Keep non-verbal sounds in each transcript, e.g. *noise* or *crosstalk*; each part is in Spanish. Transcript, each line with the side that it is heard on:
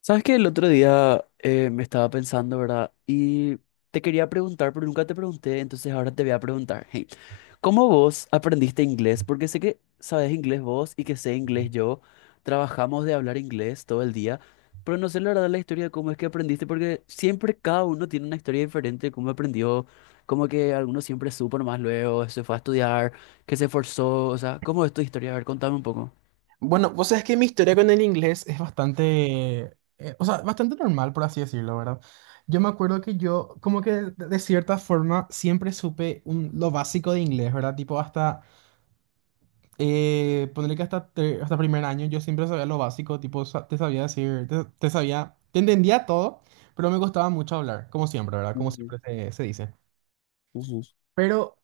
left: Sabes que el otro día me estaba pensando, ¿verdad? Y te quería preguntar, pero nunca te pregunté, entonces ahora te voy a preguntar. Hey, ¿cómo vos aprendiste inglés? Porque sé que sabes inglés vos y que sé inglés yo. Trabajamos de hablar inglés todo el día, pero no sé la verdad la historia de cómo es que aprendiste, porque siempre cada uno tiene una historia diferente de cómo aprendió, como que alguno siempre supo nomás luego, se fue a estudiar, que se esforzó, o sea, ¿cómo es tu historia? A ver, contame un poco.
right: Bueno, pues es que mi historia con el inglés es bastante, o sea, bastante normal, por así decirlo, ¿verdad? Yo me acuerdo que yo, como que de cierta forma, siempre supe lo básico de inglés, ¿verdad? Tipo, hasta, ponerle que hasta primer año, yo siempre sabía lo básico, tipo, te sabía decir, te sabía, te entendía todo, pero me costaba mucho hablar, como siempre, ¿verdad? Como
left: Ujú,
right: siempre se dice.
left: ujú.
right: Pero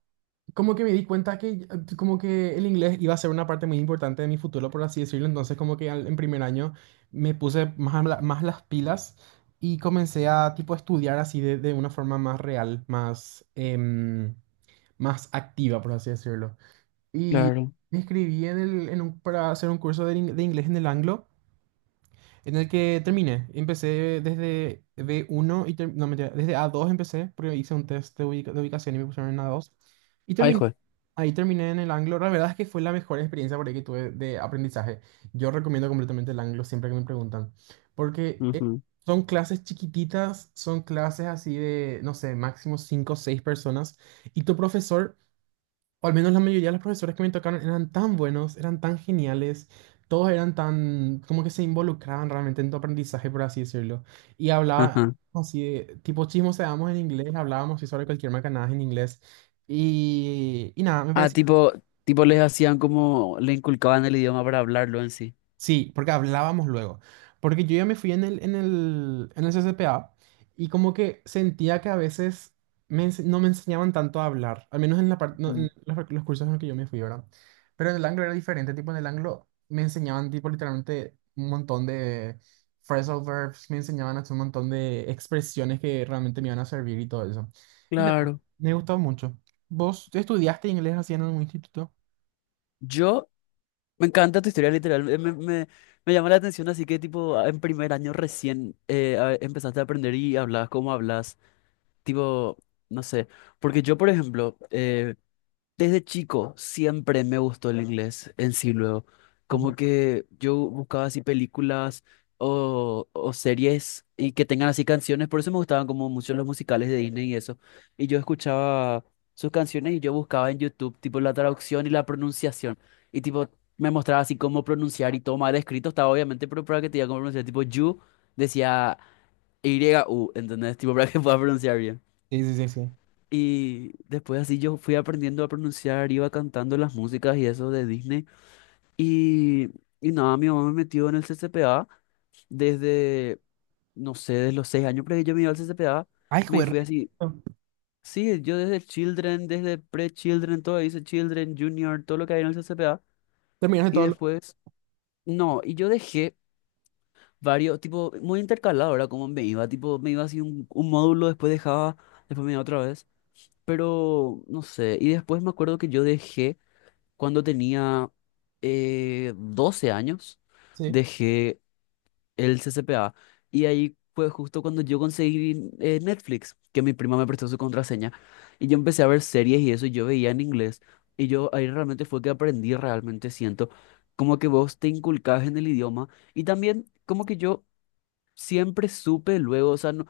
right: como que me di cuenta que como que el inglés iba a ser una parte muy importante de mi futuro, por así decirlo. Entonces como que en primer año me puse más, más las pilas y comencé a tipo estudiar así de una forma más real, más, más activa, por así decirlo. Y
left: Claro.
right: me inscribí en el, en un- para hacer un curso de inglés en el Anglo, en el que terminé. Empecé desde B1 y no, mentira, desde A2 empecé, porque hice un test de ubicación y me pusieron en A2. Y
left: Ay,
right: terminé
left: juez.
right: Ahí terminé en el Anglo. La verdad es que fue la mejor experiencia por ahí que tuve de aprendizaje. Yo recomiendo completamente el Anglo siempre que me preguntan. Porque
left: Ujú,
right: son clases chiquititas, son clases así de, no sé, máximo 5 o 6 personas. Y tu profesor, o al menos la mayoría de los profesores que me tocaron, eran tan buenos, eran tan geniales. Todos eran tan, como que se involucraban realmente en tu aprendizaje, por así decirlo. Y hablaban
left: ajá.
right: así de, tipo chismoseábamos en inglés, hablábamos así sobre cualquier macanada en inglés. Y nada, me
left: Ah,
right: pareció.
left: tipo les hacían como, le inculcaban el idioma para hablarlo en sí.
right: Sí, porque hablábamos luego. Porque yo ya me fui en el CCPA y como que sentía que a veces no me enseñaban tanto a hablar, al menos no,
left: Mm.
right: en los cursos en los que yo me fui, ¿verdad? Pero en el Anglo era diferente, tipo en el Anglo me enseñaban tipo literalmente un montón de phrasal verbs, me enseñaban hasta un montón de expresiones que realmente me iban a servir y todo eso. Y nada,
left: Claro.
right: me gustó mucho. ¿Vos estudiaste inglés así en algún instituto?
left: Yo, me encanta tu historia literal, me llama la atención, así que tipo, en primer año recién empezaste a aprender y hablabas como hablas, tipo, no sé, porque yo, por ejemplo, desde chico siempre me gustó el inglés en sí luego.
right: Ajá.
left: Como que yo buscaba así películas o series y que tengan así canciones. Por eso me gustaban como mucho los musicales de Disney y eso. Y yo escuchaba sus canciones y yo buscaba en YouTube tipo la traducción y la pronunciación. Y tipo me mostraba así cómo pronunciar y todo mal escrito estaba obviamente, pero para que te diga cómo pronunciar. Tipo you decía Y-U, ¿entendés? Tipo para que pueda pronunciar bien.
right: Sí, sí, sí, sí.
left: Y después así yo fui aprendiendo a pronunciar, iba cantando las músicas y eso de Disney. Y, nada, mi mamá me metió en el C C P A desde, no sé, desde los 6 años, pero yo me iba al C C P A
right: Ay,
left: me
right: joder.
left: fui así. Sí, yo desde Children, desde Pre-Children, todo dice Children, Junior, todo lo que hay en el C C P A.
right: Terminaste
left: Y
right: todo lo...
left: después, no, y yo dejé varios, tipo, muy intercalado, ahora como me iba, tipo, me iba así un módulo, después dejaba, después me iba otra vez. Pero, no sé, y después me acuerdo que yo dejé cuando tenía 12 años,
right: Sí.
left: dejé el CCPA y ahí fue justo cuando yo conseguí Netflix, que mi prima me prestó su contraseña y yo empecé a ver series y eso y yo veía en inglés y yo ahí realmente fue que aprendí, realmente siento como que vos te inculcás en el idioma y también como que yo siempre supe luego, o sea, no,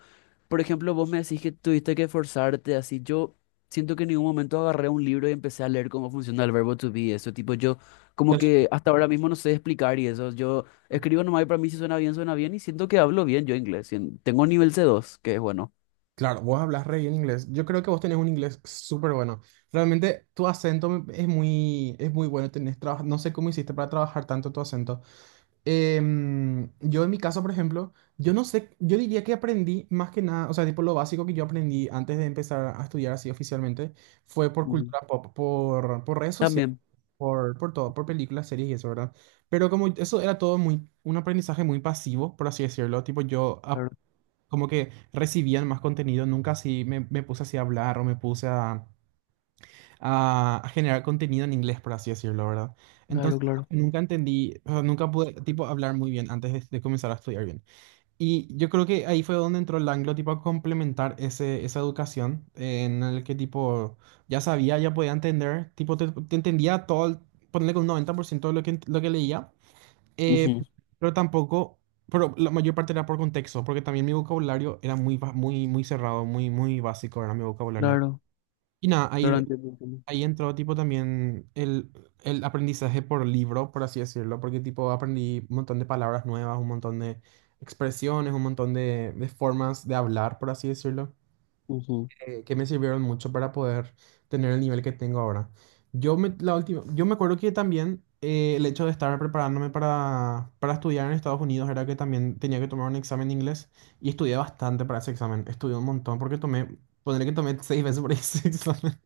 left: por ejemplo, vos me decís que tuviste que forzarte así. Yo siento que en ningún momento agarré un libro y empecé a leer cómo funciona el verbo to be. Eso, tipo, yo como
right: Ya sé.
left: que hasta ahora mismo no sé explicar y eso. Yo escribo nomás y para mí si suena bien, suena bien y siento que hablo bien yo inglés. Tengo nivel C2 que es bueno.
right: Claro, vos hablas re bien inglés. Yo creo que vos tenés un inglés súper bueno. Realmente tu acento es muy bueno. No sé cómo hiciste para trabajar tanto tu acento. Yo en mi caso, por ejemplo, yo no sé, yo diría que aprendí más que nada, o sea, tipo lo básico que yo aprendí antes de empezar a estudiar así oficialmente fue por
left: Ujú.
right: cultura pop, por redes sociales,
left: También.
right: por todo, por películas, series y eso, ¿verdad? Pero como eso era todo muy, un aprendizaje muy pasivo, por así decirlo, tipo
left: Claro,
right: como que recibía más contenido, nunca así me puse así a hablar o me puse a generar contenido en inglés, por así decirlo, ¿verdad?
left: claro,
right: Entonces,
left: claro,
right: nunca entendí, o sea, nunca pude, tipo, hablar muy bien antes de comenzar a estudiar bien. Y yo creo que ahí fue donde entró el anglo, tipo, a complementar ese, esa educación en el que, tipo, ya sabía, ya podía entender, tipo, te entendía todo, ponerle con un 90% de lo que leía, eh,
left: ujú,
right: pero tampoco... Pero la mayor parte era por contexto, porque también mi vocabulario era muy, muy, muy cerrado, muy, muy básico, era mi vocabulario.
left: claro,
right: Y nada,
left: claro,
right: ahí
left: entiendo, entiendo.
right: Ahí entró tipo también el aprendizaje por libro, por así decirlo, porque tipo aprendí un montón de palabras nuevas, un montón de expresiones, un montón de formas de hablar, por así decirlo,
left: Ujú.
right: que me sirvieron mucho para poder tener el nivel que tengo ahora. La última, yo me acuerdo que también el hecho de estar preparándome para estudiar en Estados Unidos era que también tenía que tomar un examen de inglés y estudié bastante para ese examen, estudié un montón porque ponerle que tomé 6 veces por ese *laughs* examen.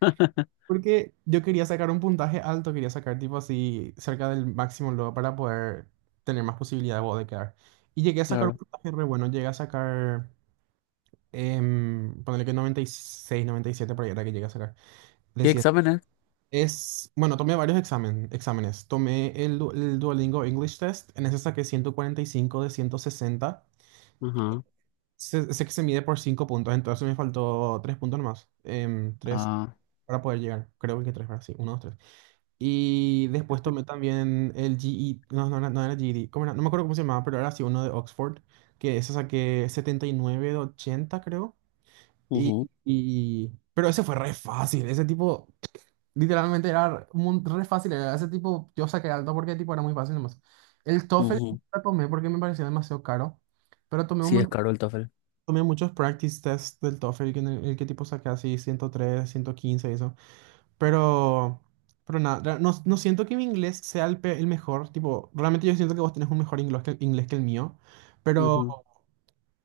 left: *laughs*
right: Porque yo quería sacar un puntaje alto, quería sacar tipo así cerca del máximo luego para poder tener más posibilidad de vos de quedar. Y llegué a sacar un
left: Claro.
right: puntaje re bueno, llegué a sacar, ponele que 96, 97 por ahí era que llegué a sacar. De
left: ¿Qué
right: 100.
left: examen es?
right: Es, bueno, tomé varios examen, exámenes. Tomé el Duolingo English Test, en ese saqué 145 de 160.
left: Ajá.
right: Sé que se mide por 5 puntos, entonces me faltó 3 puntos nomás. Tres
left: Ah,
right: para poder llegar, creo que 3, sí, uno 2, 3. Y después tomé también el no, no, no era GED. ¿Cómo era? No me acuerdo cómo se llamaba, pero era así uno de Oxford, que eso saqué 79 de 80, creo. Y,
left: ujú,
right: pero ese fue re fácil, ese tipo, literalmente era re fácil, era ese tipo, yo saqué alto porque tipo era muy fácil nomás. El TOEFL
left: ujú.
right: lo tomé porque me parecía demasiado caro, pero tomé, un,
left: Sí, es
right: mon-
left: caro el TOEFL.
right: tomé muchos practice tests del TOEFL, que en el que tipo saqué así 103, 115 y eso. Pero, pero nada, no, no siento que mi inglés sea el mejor, tipo, realmente yo siento que vos tenés un mejor inglés que el mío, pero,
left: Ujú.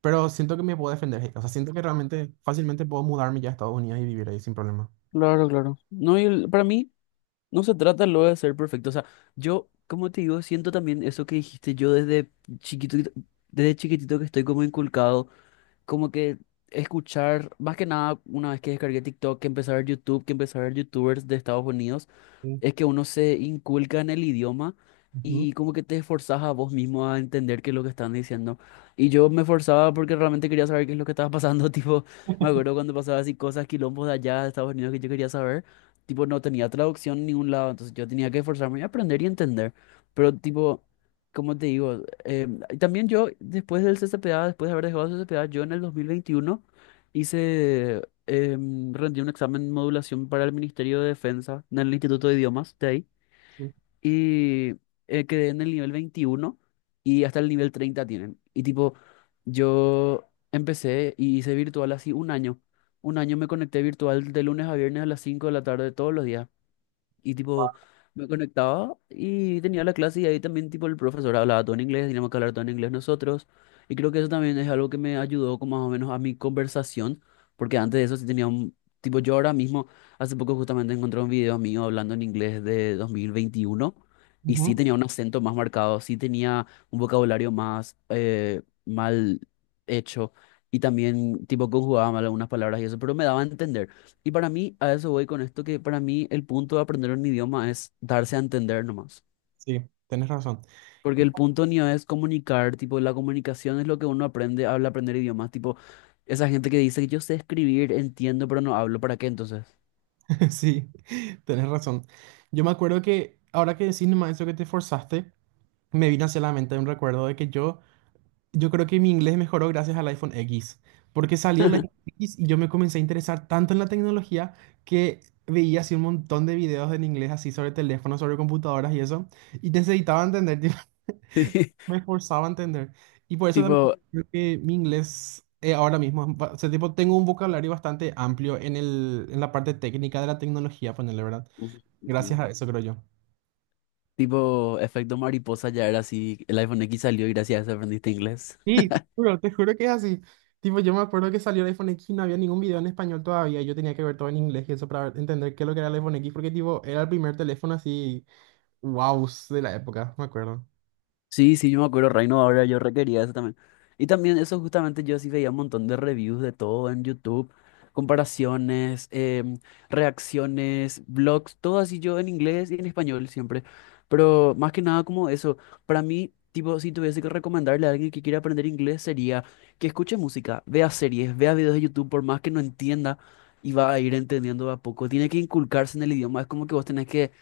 right: siento que me puedo defender, o sea, siento que realmente fácilmente puedo mudarme ya a Estados Unidos y vivir ahí sin problema.
left: Claro, claro. No, y para mí no se trata luego de ser perfecto. O sea, yo, como te digo, siento también eso que dijiste yo desde chiquito, desde chiquitito que estoy como inculcado, como que escuchar, más que nada, una vez que descargué TikTok, que empecé a ver YouTube, que empecé a ver YouTubers de Estados Unidos.
right: Sí,
left: Es que uno se inculca en el idioma
right: ujú,
left: y como que te esforzás a vos mismo a entender qué es lo que están diciendo. Y yo me esforzaba porque realmente quería saber qué es lo que estaba pasando. *laughs* Tipo, me acuerdo cuando pasaba así cosas, quilombos de allá de Estados Unidos que yo quería saber. Tipo, no tenía traducción en ningún lado, entonces yo tenía que esforzarme y aprender y entender. Pero tipo, ¿como te digo? Y también yo, después del CCPA, después de haber dejado el CCPA, yo en el 2021 hice rendí un examen de modulación para el Ministerio de Defensa en el Instituto de Idiomas de ahí
right: sí.
left: y quedé en el nivel 21 y hasta el nivel 30 tienen. Y tipo, yo empecé y hice virtual así un año. Un año me conecté virtual de lunes a viernes a las 5 de la tarde todos los días. Y tipo, me conectaba y tenía la clase y ahí también tipo el profesor hablaba todo en inglés, teníamos que hablar todo en inglés nosotros. Y creo que eso también es algo que me ayudó como más o menos a mi conversación, porque antes de eso sí tenía un... Tipo, yo ahora mismo, hace poco justamente encontré un video mío hablando en inglés de 2021 y sí
right: Ujú.
left: tenía un acento más marcado, sí tenía un vocabulario más mal hecho y también tipo conjugaba mal algunas palabras y eso, pero me daba a entender. Y para mí, a eso voy con esto, que para mí el punto de aprender un idioma es darse a entender nomás.
right: Sí, tenés razón.
left: Porque el
right: *laughs*
left: punto ni es comunicar, tipo, la comunicación es lo que uno aprende al aprender idiomas. Tipo, esa gente que dice que yo sé escribir, entiendo, pero no hablo, ¿para qué entonces?
right: Sí, tenés razón. Yo me acuerdo que ahora que decís nomás eso que te forzaste, me vino hacia la mente un recuerdo de que yo. Creo que mi inglés mejoró gracias al iPhone X, porque salió el iPhone X y yo me comencé a interesar tanto en la tecnología, que veía así un montón de videos en inglés así sobre teléfonos, sobre computadoras y eso, y necesitaba entender, *laughs* tipo,
left: *laughs*
right: me esforzaba a entender. Y por eso también
left: Tipo,
right: creo que mi inglés ahora mismo, es o sea, tipo, tengo un vocabulario bastante amplio en el, en la parte técnica de la tecnología, ponerle, ¿verdad?
left: ujú, ujú.
right: Gracias a eso, creo yo.
left: Tipo, efecto mariposa ya era así, el iPhone X salió y gracias a eso aprendiste inglés.
right: Sí, te juro que es así. Tipo, yo me acuerdo que salió el iPhone X y no había ningún video en español todavía. Y yo tenía que ver todo en inglés y eso para entender qué es lo que era el iPhone X, porque tipo, era el primer teléfono así, wow, de la época, me acuerdo.
left: Sí, sí, yo me acuerdo, Reino, ahora yo requería eso también. Y también eso justamente yo sí veía un montón de reviews de todo en YouTube, comparaciones, reacciones, blogs, todo así yo en inglés y en español siempre. Pero más que nada como eso, para mí, tipo, si tuviese que recomendarle a alguien que quiera aprender inglés sería que escuche música, vea series, vea videos de YouTube, por más que no entienda y va a ir entendiendo de a poco. Tiene que inculcarse en el idioma, es como que vos tenés que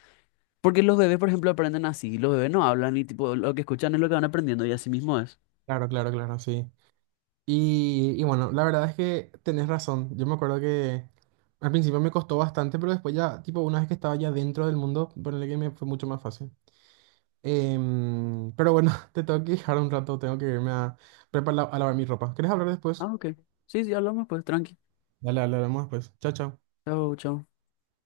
left: porque los bebés, por ejemplo, aprenden así. Los bebés no hablan y tipo, lo que escuchan es lo que van aprendiendo y así mismo es.
right: Claro, claro, claro, sí. Y bueno, la verdad es que tenés razón. Yo me acuerdo que al principio me costó bastante, pero después ya, tipo, una vez que estaba ya dentro del mundo, ponerle que me fue mucho más fácil. Pero bueno, *laughs* te tengo que dejar un rato, tengo que irme a preparar, a lavar mi ropa. ¿Querés hablar después?
left: Ah, ok. Sí, sí, hablamos pues, tranqui.
right: Dale, dale, hablamos después. Chao, chao.
left: Chao, chao.